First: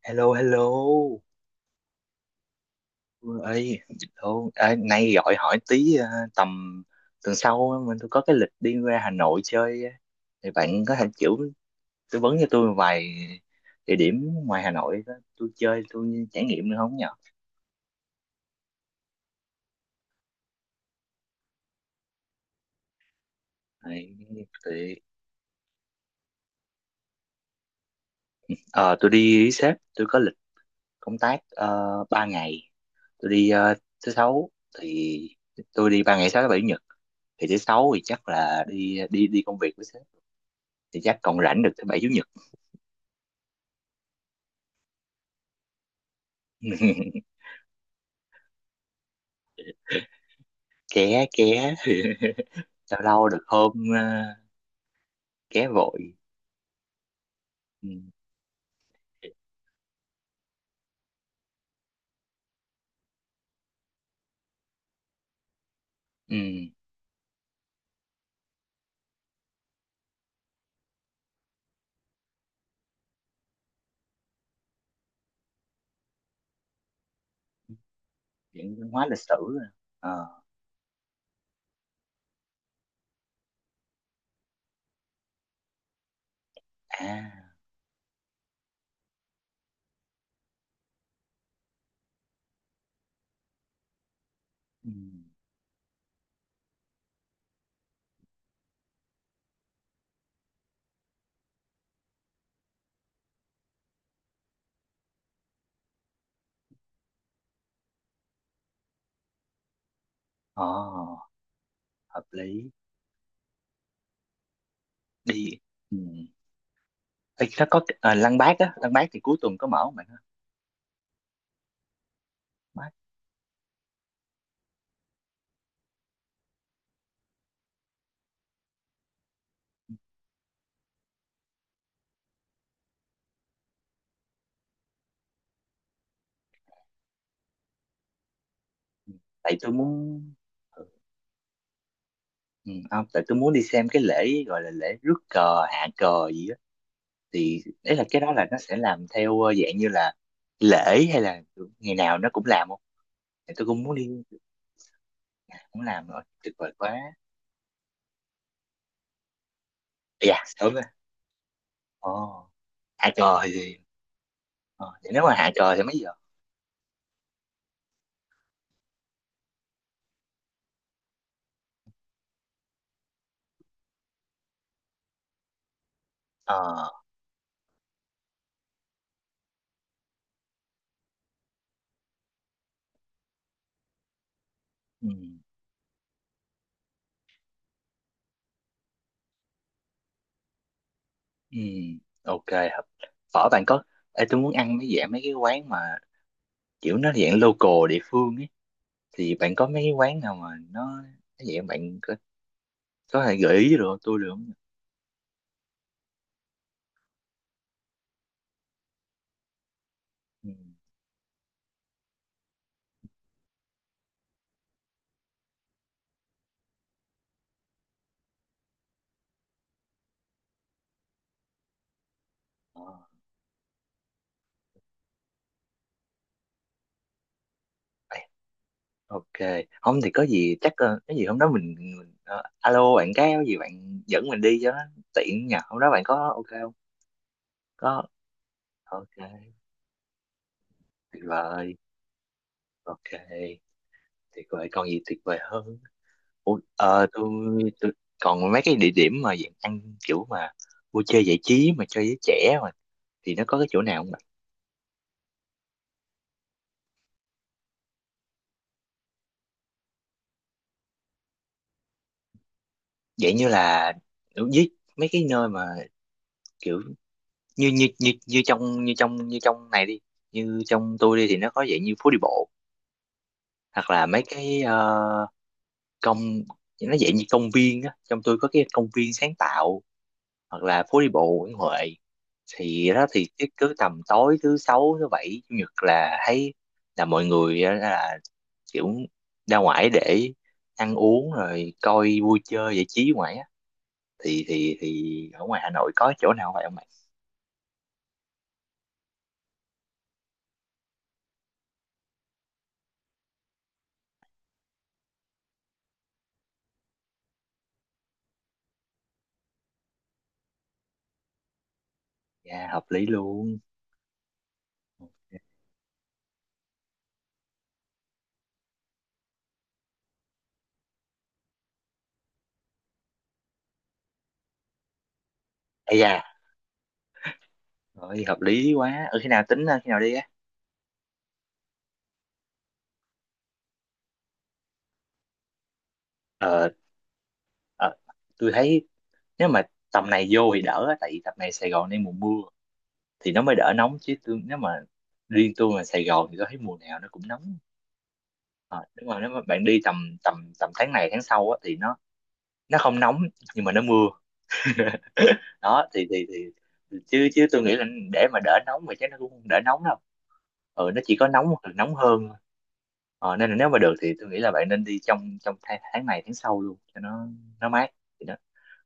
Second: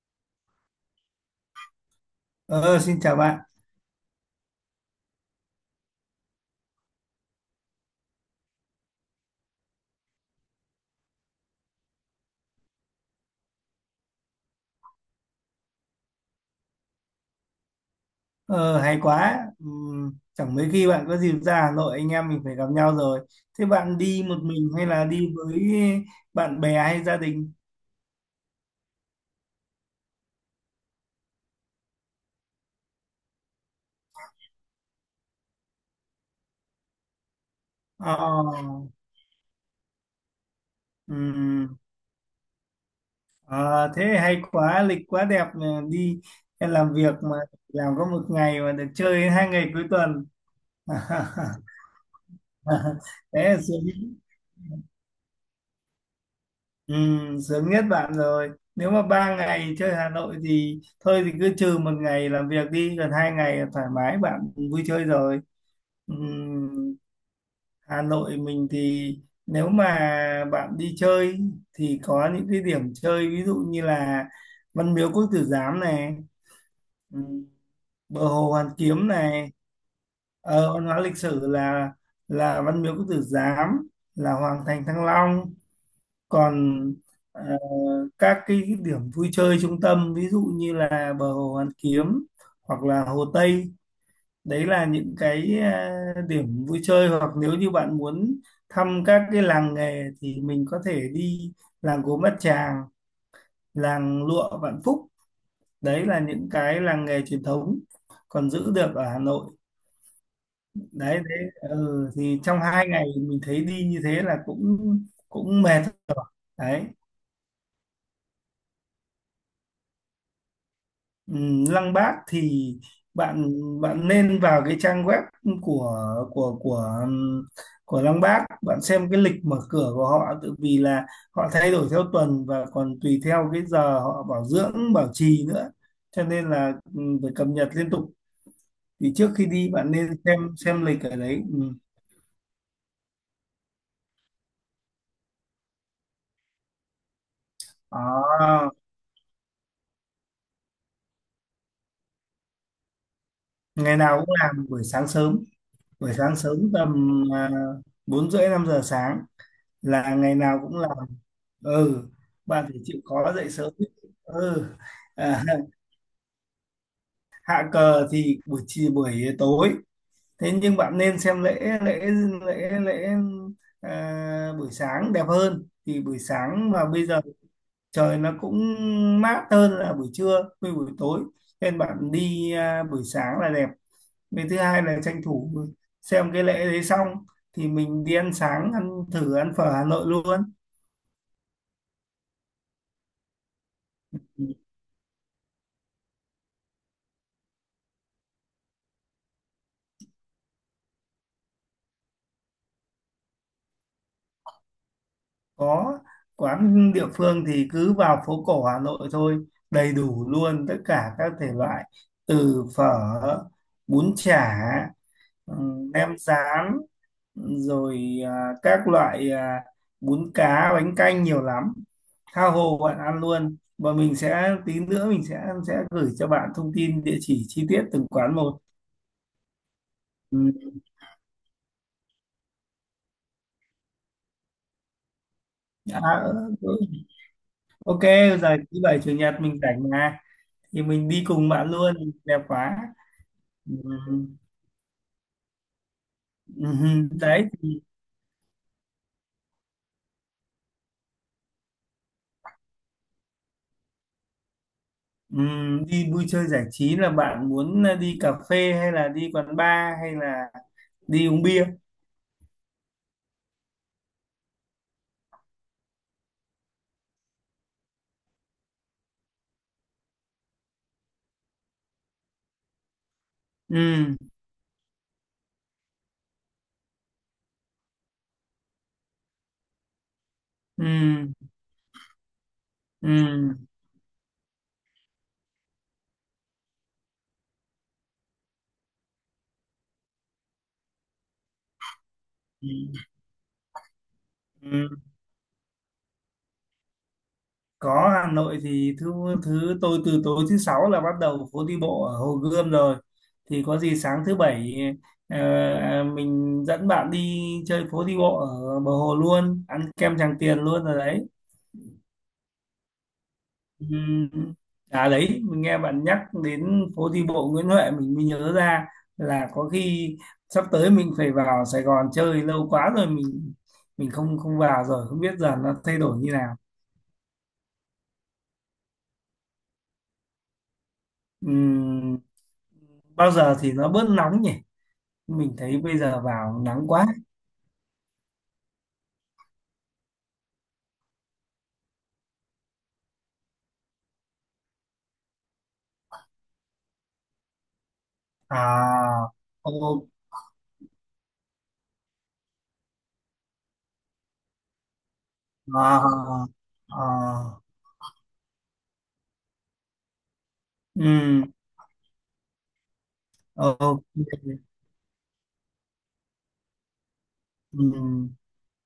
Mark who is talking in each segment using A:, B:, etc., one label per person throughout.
A: Hello, hello.
B: Ờ, Xin chào bạn.
A: Ơi, hello. Nay gọi hỏi tí à, tầm tuần sau á, tôi có cái lịch đi ra Hà Nội chơi á. Thì bạn có thể kiểu tư vấn cho tôi vài địa điểm ngoài Hà Nội đó. Tôi chơi, tôi trải nghiệm được không nhở?
B: Ờ, Hay quá. Chẳng mấy khi bạn có dịp ra Hà Nội, anh em mình phải gặp nhau rồi. Thế bạn
A: Đấy,
B: đi một mình hay
A: thì,
B: là đi với bạn bè hay gia đình?
A: ờ, tôi đi với sếp, tôi có lịch công tác 3 ngày. Tôi đi thứ sáu thì tôi đi 3 ngày sáu thứ bảy chủ nhật. Thì thứ sáu thì
B: Ờ,
A: chắc là đi đi đi công việc với sếp thì chắc còn rảnh được
B: ừm,
A: thứ bảy chủ nhật.
B: ờ, Thế hay quá, lịch quá đẹp mà đi làm việc mà làm có một ngày mà được chơi hai ngày cuối tuần.
A: Ké ké lâu lâu
B: Thế
A: được
B: là
A: hôm
B: sướng.
A: ké vội.
B: Ừ, sướng nhất
A: Ừ.
B: bạn rồi. Nếu mà ba ngày chơi Hà Nội thì thôi thì cứ trừ một ngày làm việc đi, còn hai ngày là thoải mái bạn vui chơi rồi. Ừ,
A: Ừ.
B: Hà Nội mình thì nếu mà bạn đi chơi thì có những cái điểm chơi ví dụ như là Văn Miếu Quốc Tử Giám này, ừ, bờ hồ Hoàn
A: Viện văn hóa
B: Kiếm
A: lịch
B: này,
A: sử à. Ờ.
B: văn hóa lịch sử là Văn Miếu Quốc Tử Giám, là Hoàng thành Thăng Long. Còn ờ,
A: À.
B: các cái điểm vui chơi trung tâm ví dụ như là bờ hồ Hoàn Kiếm hoặc là Hồ Tây, đấy là
A: Ừ.
B: những cái điểm vui chơi, hoặc nếu như bạn muốn thăm các cái làng nghề thì mình có thể đi làng Gốm Bát Tràng, làng Lụa Vạn Phúc, đấy là những cái làng nghề truyền thống còn giữ được ở Hà Nội.
A: Ờ.
B: Đấy đấy,
A: Hợp
B: thì trong
A: lý
B: hai ngày mình thấy đi như thế là cũng
A: đi.
B: cũng mệt
A: Ừ.
B: rồi đấy.
A: Ê, nó có cái- à, Lăng Bác á, Lăng Bác thì cuối tuần có mở không bạn ha
B: Lăng Bác thì
A: Bác.
B: bạn bạn nên vào cái trang web của của của ừm, của Lăng Bác, bạn xem cái lịch mở cửa của họ tự vì là họ thay đổi theo tuần và còn tùy theo cái giờ họ bảo dưỡng bảo trì nữa, cho nên là phải cập nhật liên tục.
A: Ừ.
B: Thì trước khi
A: Tại
B: đi
A: tôi
B: bạn nên
A: muốn. Ừ.
B: xem lịch ở đấy. Ừm.
A: Ừ, không tại tôi muốn đi xem cái lễ gọi là lễ rước cờ hạ cờ gì á, thì đấy là cái đó là nó
B: Đó,
A: sẽ làm theo dạng như là lễ hay là ngày nào nó cũng làm không, thì tôi cũng muốn
B: ngày
A: đi
B: nào cũng làm buổi sáng sớm
A: cũng làm
B: buổi
A: rồi
B: sáng
A: tuyệt
B: sớm
A: vời quá.
B: tầm 4h30 5 giờ sáng là ngày
A: Dạ
B: nào
A: sớm
B: cũng
A: rồi.
B: ừ
A: Ồ
B: bạn phải chịu
A: hạ
B: khó
A: cờ
B: dậy
A: thì
B: sớm.
A: gì?
B: ừ
A: Ờ, vậy nếu mà
B: à,
A: hạ cờ thì mấy giờ?
B: Hạ cờ thì buổi chiều buổi tối, thế nhưng bạn nên xem lễ lễ buổi sáng đẹp hơn, thì buổi
A: Ờ.
B: sáng mà bây giờ trời nó cũng mát hơn là buổi trưa với buổi tối, nên bạn đi buổi sáng là đẹp. Với thứ hai là
A: Ừ.
B: tranh thủ xem cái lễ đấy xong thì mình đi ăn sáng, ăn thử ăn phở Hà Nội luôn.
A: Ừ. Ok. Hợp. Phở bạn có. Ê, tôi muốn ăn mấy dạng mấy cái quán mà kiểu nó dạng local địa phương ấy, thì bạn có mấy cái quán nào mà nó dạng bạn có thể gợi ý được không? Tôi được không?
B: Có quán địa phương thì cứ vào phố cổ Hà Nội thôi, đầy đủ
A: Ừ.
B: luôn tất cả các thể loại, từ phở, bún chả, nem rán, rồi các loại bún cá, bánh canh nhiều lắm, tha hồ
A: ờ,
B: bạn ăn luôn. Và mình sẽ tí nữa mình sẽ gửi cho bạn thông tin địa chỉ chi tiết từng
A: Ê,
B: quán một.
A: ok. Không thì có
B: Ừm,
A: gì chắc cái gì hôm đó mình alo bạn cái có gì bạn dẫn mình đi cho nó tiện nhờ hôm đó bạn
B: à,
A: có ok không?
B: ừ. Ok
A: Có.
B: rồi thứ bảy
A: Ok.
B: chủ nhật mình rảnh mà, thì mình
A: Tuyệt
B: đi cùng bạn
A: vời.
B: luôn. Đẹp quá.
A: Ok.
B: Ừm,
A: Tuyệt vời, còn gì tuyệt vời hơn. Ủa,
B: Đấy thì,
A: tôi còn mấy cái địa điểm mà dạng ăn kiểu mà vui chơi giải trí mà cho giới trẻ mà thì nó có cái chỗ nào không ạ?
B: đi vui chơi giải trí là bạn muốn là đi cà phê hay là đi quán bar hay là đi uống bia?
A: Dạng như là với mấy cái nơi mà kiểu như như như như trong như trong như trong này đi, như trong tôi đi thì nó có dạng như phố đi bộ hoặc là
B: Ừm.
A: mấy cái công, nó dạng như công viên á, trong tôi có cái công viên sáng tạo hoặc là phố đi
B: Ừm.
A: bộ Nguyễn Huệ, thì đó thì cứ,
B: Ừm.
A: cứ tầm tối thứ sáu thứ bảy chủ nhật là thấy là mọi người á, là kiểu ra ngoài để ăn uống rồi coi vui chơi giải
B: Ừm.
A: trí ngoài á, thì thì
B: Ừm.
A: thì ở ngoài Hà Nội có chỗ nào vậy không bạn?
B: Có, Hà Nội thì thứ thứ tôi từ tối thứ sáu là bắt đầu phố đi bộ ở Hồ Gươm rồi, thì có gì sáng thứ bảy ờ, mình dẫn bạn đi chơi phố đi bộ ở bờ hồ luôn, ăn kem Tràng Tiền luôn rồi đấy.
A: Dạ hợp lý luôn.
B: Ừm, À đấy, mình nghe bạn nhắc đến phố đi bộ Nguyễn Huệ mình mới nhớ ra là có khi sắp tới mình phải vào Sài Gòn chơi, lâu quá rồi mình không không vào rồi, không biết giờ nó
A: Ây
B: thay đổi như
A: da,
B: nào.
A: rồi hợp lý quá. Ừ, khi nào tính ra, khi nào đi á?
B: Ừm, Bao giờ thì nó bớt nóng nhỉ? Mình thấy bây giờ vào
A: Ờ
B: nắng quá.
A: ờ, tôi thấy nếu mà tầm này vô thì đỡ á, tại vì tầm này Sài Gòn đang mùa mưa thì nó mới đỡ nóng, chứ tôi nếu mà riêng tôi mà Sài Gòn thì tôi thấy mùa nào nó cũng nóng. Ờ, đúng rồi,
B: À,
A: nếu mà bạn đi
B: ô,
A: tầm tầm tầm tháng này tháng sau á, thì nó không nóng nhưng mà nó mưa. Đó thì thì
B: à, à,
A: chứ chứ
B: à,
A: tôi nghĩ là để mà đỡ nóng thì chắc nó cũng không đỡ nóng đâu, ừ nó chỉ có
B: ừm,
A: nóng hoặc là nóng hơn thôi. Ờ, nên là nếu mà được
B: ok.
A: thì tôi nghĩ là bạn nên đi trong trong tháng này tháng sau luôn cho nó mát, thì
B: Ừm.
A: nó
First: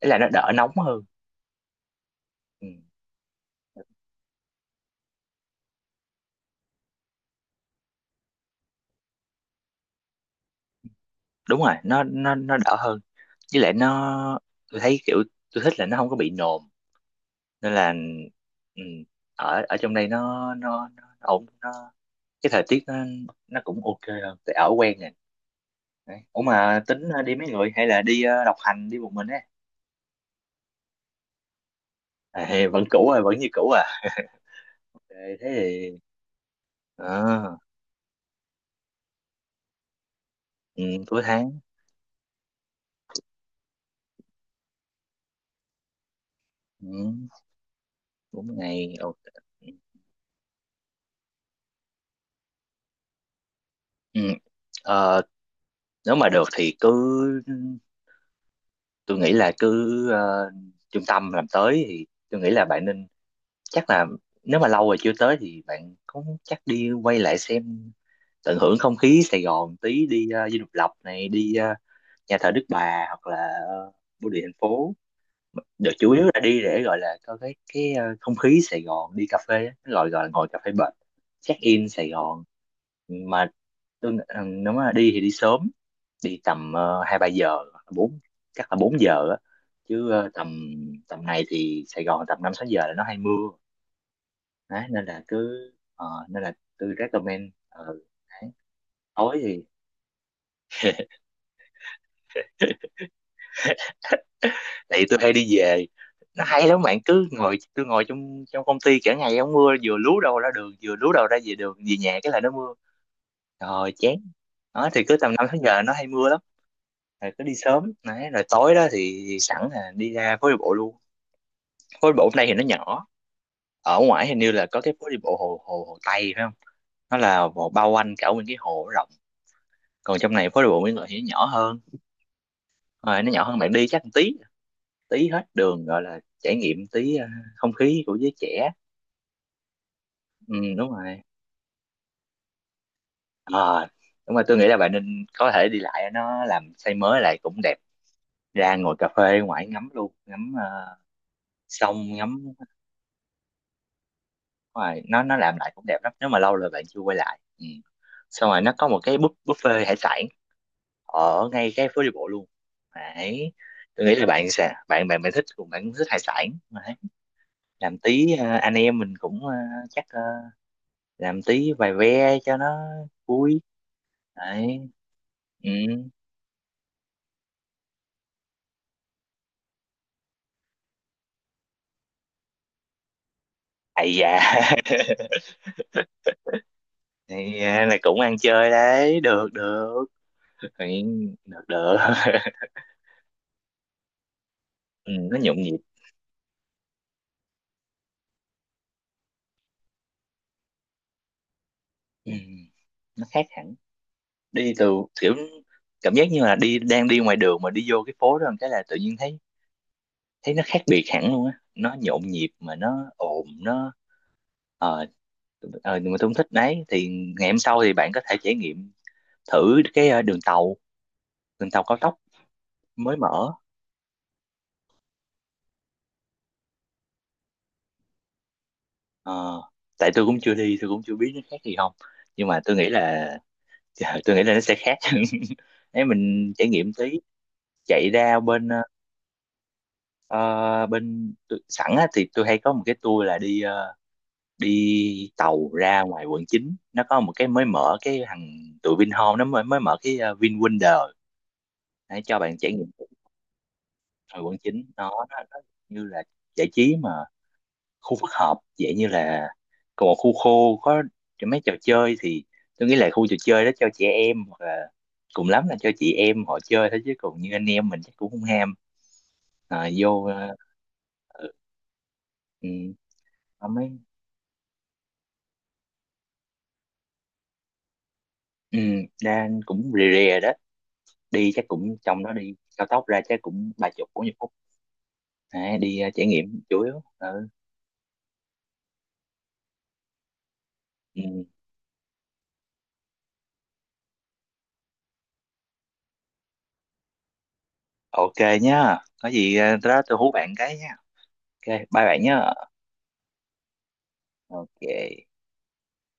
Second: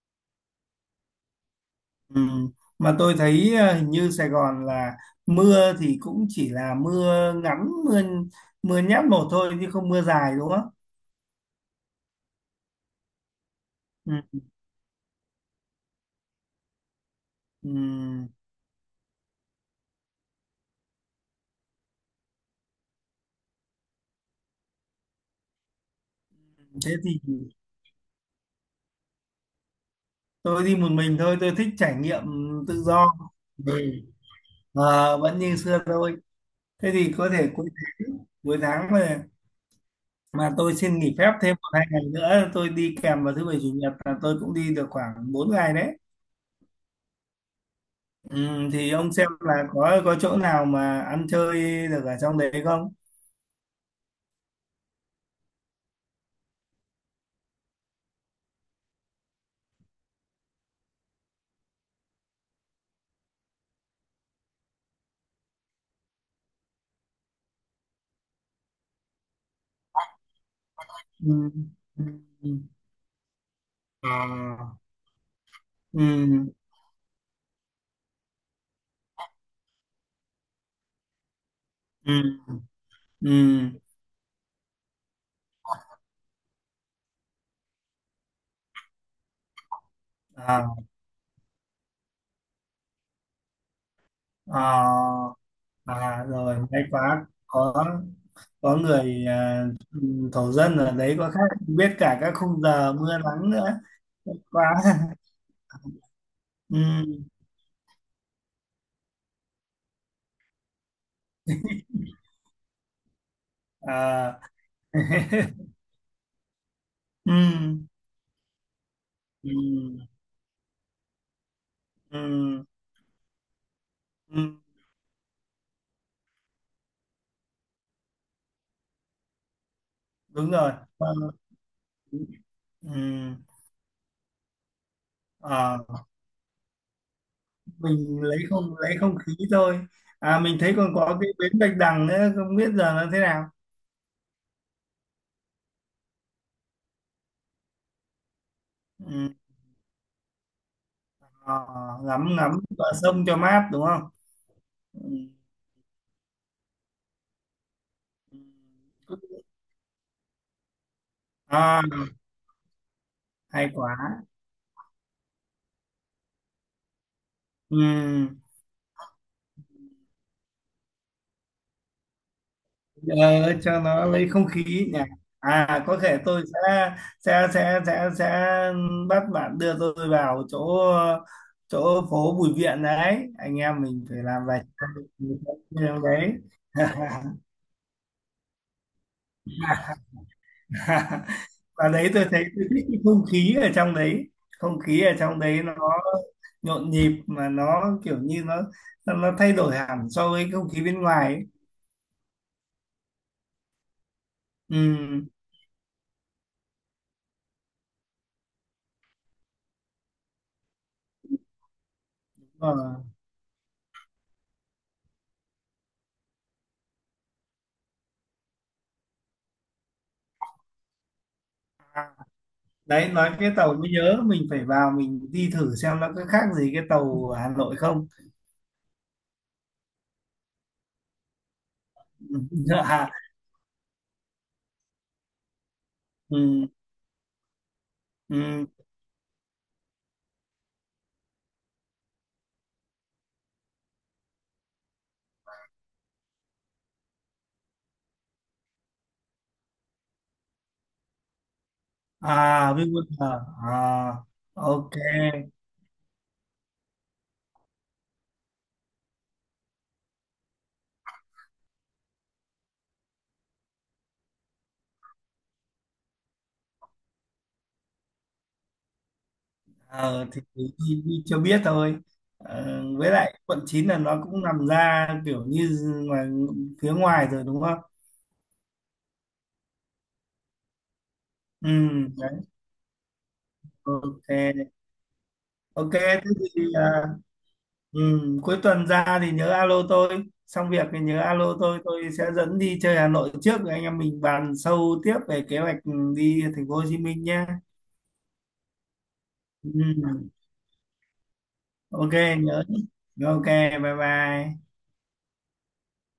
A: ý là nó đỡ nóng hơn.
B: Ừ.
A: Ừ,
B: Mà tôi thấy hình như Sài Gòn là mưa thì cũng chỉ là mưa ngắn, mưa mưa nhát một thôi chứ không mưa dài đúng không?
A: đúng rồi nó nó đỡ hơn với lại nó
B: Ừ.
A: tôi thấy kiểu tôi thích là nó không có bị nồm
B: Ừ.
A: nên là ừ, ở ở trong đây nó ổn nó cái thời tiết nó cũng ok rồi tại ở quen rồi. Đấy. Ủa mà
B: Thế
A: tính
B: thì
A: đi mấy người hay là đi độc hành đi một mình á,
B: tôi đi một mình thôi, tôi thích trải nghiệm
A: à, vẫn
B: tự do.
A: cũ à, vẫn như cũ à.
B: Ừ.
A: Ờ,
B: Ờ, vẫn
A: thế
B: như xưa
A: thì
B: thôi, thế thì có thể
A: ờ,
B: cuối tháng, mà tôi
A: ừ,
B: xin nghỉ
A: cuối
B: phép thêm
A: tháng
B: một hai ngày nữa, tôi đi kèm vào thứ bảy chủ nhật là tôi cũng đi được khoảng 4 ngày đấy.
A: ừ,
B: Ừ,
A: bốn
B: thì
A: ngày
B: ông
A: ok.
B: xem là có chỗ nào mà ăn chơi được ở trong đấy không?
A: Ừ. Ờ, nếu mà được thì tôi nghĩ là cứ trung tâm làm tới thì tôi nghĩ là bạn nên chắc là nếu mà lâu rồi chưa tới thì bạn cũng chắc đi quay lại xem tận hưởng không khí Sài Gòn tí đi Dinh Độc Lập này
B: Ừ,
A: đi
B: ừ,
A: nhà thờ
B: ừ.
A: Đức Bà hoặc là ờ, bưu điện thành
B: à,
A: phố được
B: ừ,
A: chủ yếu là đi để gọi là có cái không khí Sài Gòn đi cà phê á, cái gọi gọi là ngồi cà phê bệt check in Sài
B: ừ,
A: Gòn mà
B: ừ,
A: tôi nghĩ- ừ, nếu mà đi thì đi sớm, đi tầm hai ba giờ bốn, chắc là 4 giờ á, chứ ờ, tầm
B: à,
A: tầm này thì Sài Gòn tầm 5 6 giờ là nó hay mưa đấy, nên là
B: à,
A: nên là
B: rồi may
A: tôi
B: quá
A: recommend
B: có
A: đấy.
B: có người
A: Tối thì
B: thổ dân ở đấy có khác, biết cả các khung giờ mưa nắng nữa, may quá.
A: tại vì tôi hay đi về nó hay
B: ừ,
A: lắm bạn cứ ngồi tôi ngồi trong trong công ty cả ngày không mưa vừa lú đầu ra đường vừa lú đầu ra về đường về nhà cái là nó mưa rồi chán
B: à,
A: đó thì cứ tầm năm tháng giờ nó hay mưa lắm, rồi cứ đi
B: ừ,
A: sớm đấy, rồi tối đó thì
B: ừ,
A: sẵn là đi ra phố đi bộ luôn. Phố đi
B: ừ,
A: bộ hôm nay thì nó nhỏ, ở ngoài hình như
B: ừ,
A: là có cái phố đi bộ hồ hồ hồ Tây phải không, nó là một bao quanh cả nguyên cái hồ rộng còn trong này
B: đúng
A: phố đi
B: rồi.
A: bộ Nguyễn Huệ
B: Ờ,
A: thì nó nhỏ hơn,
B: ừ,
A: rồi nó nhỏ hơn bạn đi chắc một tí tí hết đường
B: à,
A: gọi là trải nghiệm tí không khí của
B: mình
A: giới trẻ.
B: lấy không khí thôi. À
A: Ừ,
B: mình thấy
A: đúng
B: còn có
A: rồi.
B: cái bến Bạch Đằng nữa, không biết giờ nó thế nào.
A: Ờ, đúng rồi tôi nghĩ là bạn nên có thể đi lại nó làm xây mới lại cũng đẹp, ra ngồi cà
B: Ừ,
A: phê ngoài ngắm luôn ngắm
B: ờ,
A: sông
B: ngắm
A: ngắm
B: ngắm bờ sông cho mát đúng không? Ừ.
A: ngoài nó làm lại cũng đẹp lắm nếu mà lâu rồi bạn chưa quay lại. Ừ. Xong rồi nó có một
B: Ừ.
A: cái buffet hải sản ở ngay
B: À,
A: cái phố đi bộ luôn đấy.
B: hay
A: Tôi nghĩ
B: quá.
A: là bạn sẽ bạn bạn bạn thích cùng bạn cũng thích hải sản đấy.
B: Ừ.
A: Làm tí anh em mình cũng chắc ờ, làm tí vài ve cho nó
B: Ờ,
A: vui
B: cho nó lấy không khí
A: đấy.
B: nhỉ.
A: Ừ.
B: À, có thể tôi sẽ sẽ sẽ sẽ sẽ bắt bạn đưa tôi vào chỗ, phố Bùi Viện đấy. Anh em mình
A: Ây
B: phải
A: da.
B: làm vậy đấy.
A: Thì à, là cũng ăn chơi đấy, được được. Thì được
B: Và
A: được.
B: đấy tôi thấy tôi thích cái không khí ở trong đấy, không khí
A: Ừ,
B: ở
A: nó
B: trong
A: nhộn
B: đấy nó
A: nhịp.
B: nhộn nhịp, mà nó kiểu như nó thay đổi hẳn so với không khí bên ngoài ấy.
A: Ừ, nó khác hẳn. Đi
B: Ừ.
A: từ kiểu cảm giác như là đang đi ngoài đường mà đi vô cái phố đó một cái là tự nhiên thấy thấy nó khác biệt hẳn luôn á. Nó nhộn nhịp
B: Ờ.
A: mà nó ồn, nó ờ nhưng mà tôi không thích đấy. Thì ngày hôm sau thì bạn có thể trải nghiệm thử cái đường tàu cao tốc
B: Đấy
A: mới
B: nói cái
A: mở.
B: tàu mới nhớ mình phải vào mình đi thử xem nó có khác gì cái tàu Hà Nội không.
A: Ờ, tại tôi cũng chưa đi, tôi cũng chưa biết nó khác gì không.
B: Ừ.
A: Nhưng mà tôi nghĩ
B: À.
A: là dạ, tôi nghĩ là nó sẽ khác. Nếu mình
B: Ừ.
A: trải nghiệm tí chạy ra bên
B: Ừ.
A: ờ, bên tôi- sẵn á, thì tôi hay có một cái tour là đi đi tàu ra ngoài quận 9 nó có một cái mới mở cái thằng tụi Vinhome nó mới mới mở cái VinWonder để
B: À
A: cho bạn trải nghiệm
B: Vinwonder à,
A: ngoài quận 9
B: ok.
A: nó như là giải trí mà khu phức hợp dạng như là còn một khu khô có mấy trò chơi, thì tôi nghĩ là khu trò chơi đó cho trẻ em hoặc là cùng lắm là cho chị em họ chơi thôi chứ còn như anh em mình chắc cũng không ham. À, vô
B: Ờ, thì đi, đi cho biết thôi.
A: ừ,
B: Ờ, với lại quận
A: có
B: 9
A: mấy,
B: là nó cũng nằm ra kiểu như ngoài, phía ngoài rồi đúng không?
A: ừ, đang cũng rề rề đó đi chắc
B: Ừ.
A: cũng trong đó
B: Đấy.
A: đi cao tốc ra chắc cũng ba chục bốn
B: Ok.
A: mươi phút À,
B: Ok
A: đi
B: thế
A: trải nghiệm
B: thì
A: chủ yếu. Ừ.
B: ừ, cuối tuần ra thì nhớ alo tôi, xong việc thì nhớ
A: Ừ.
B: alo tôi sẽ dẫn đi chơi Hà Nội trước rồi anh em mình bàn sâu tiếp về kế hoạch đi thành phố Hồ Chí Minh nhé.
A: Ok nhá có gì đó tôi
B: Ừ,
A: hú bạn cái nhá. Ok bye
B: ok.
A: bạn nhá.
B: Nhớ. Ok. Bye bye.
A: Ok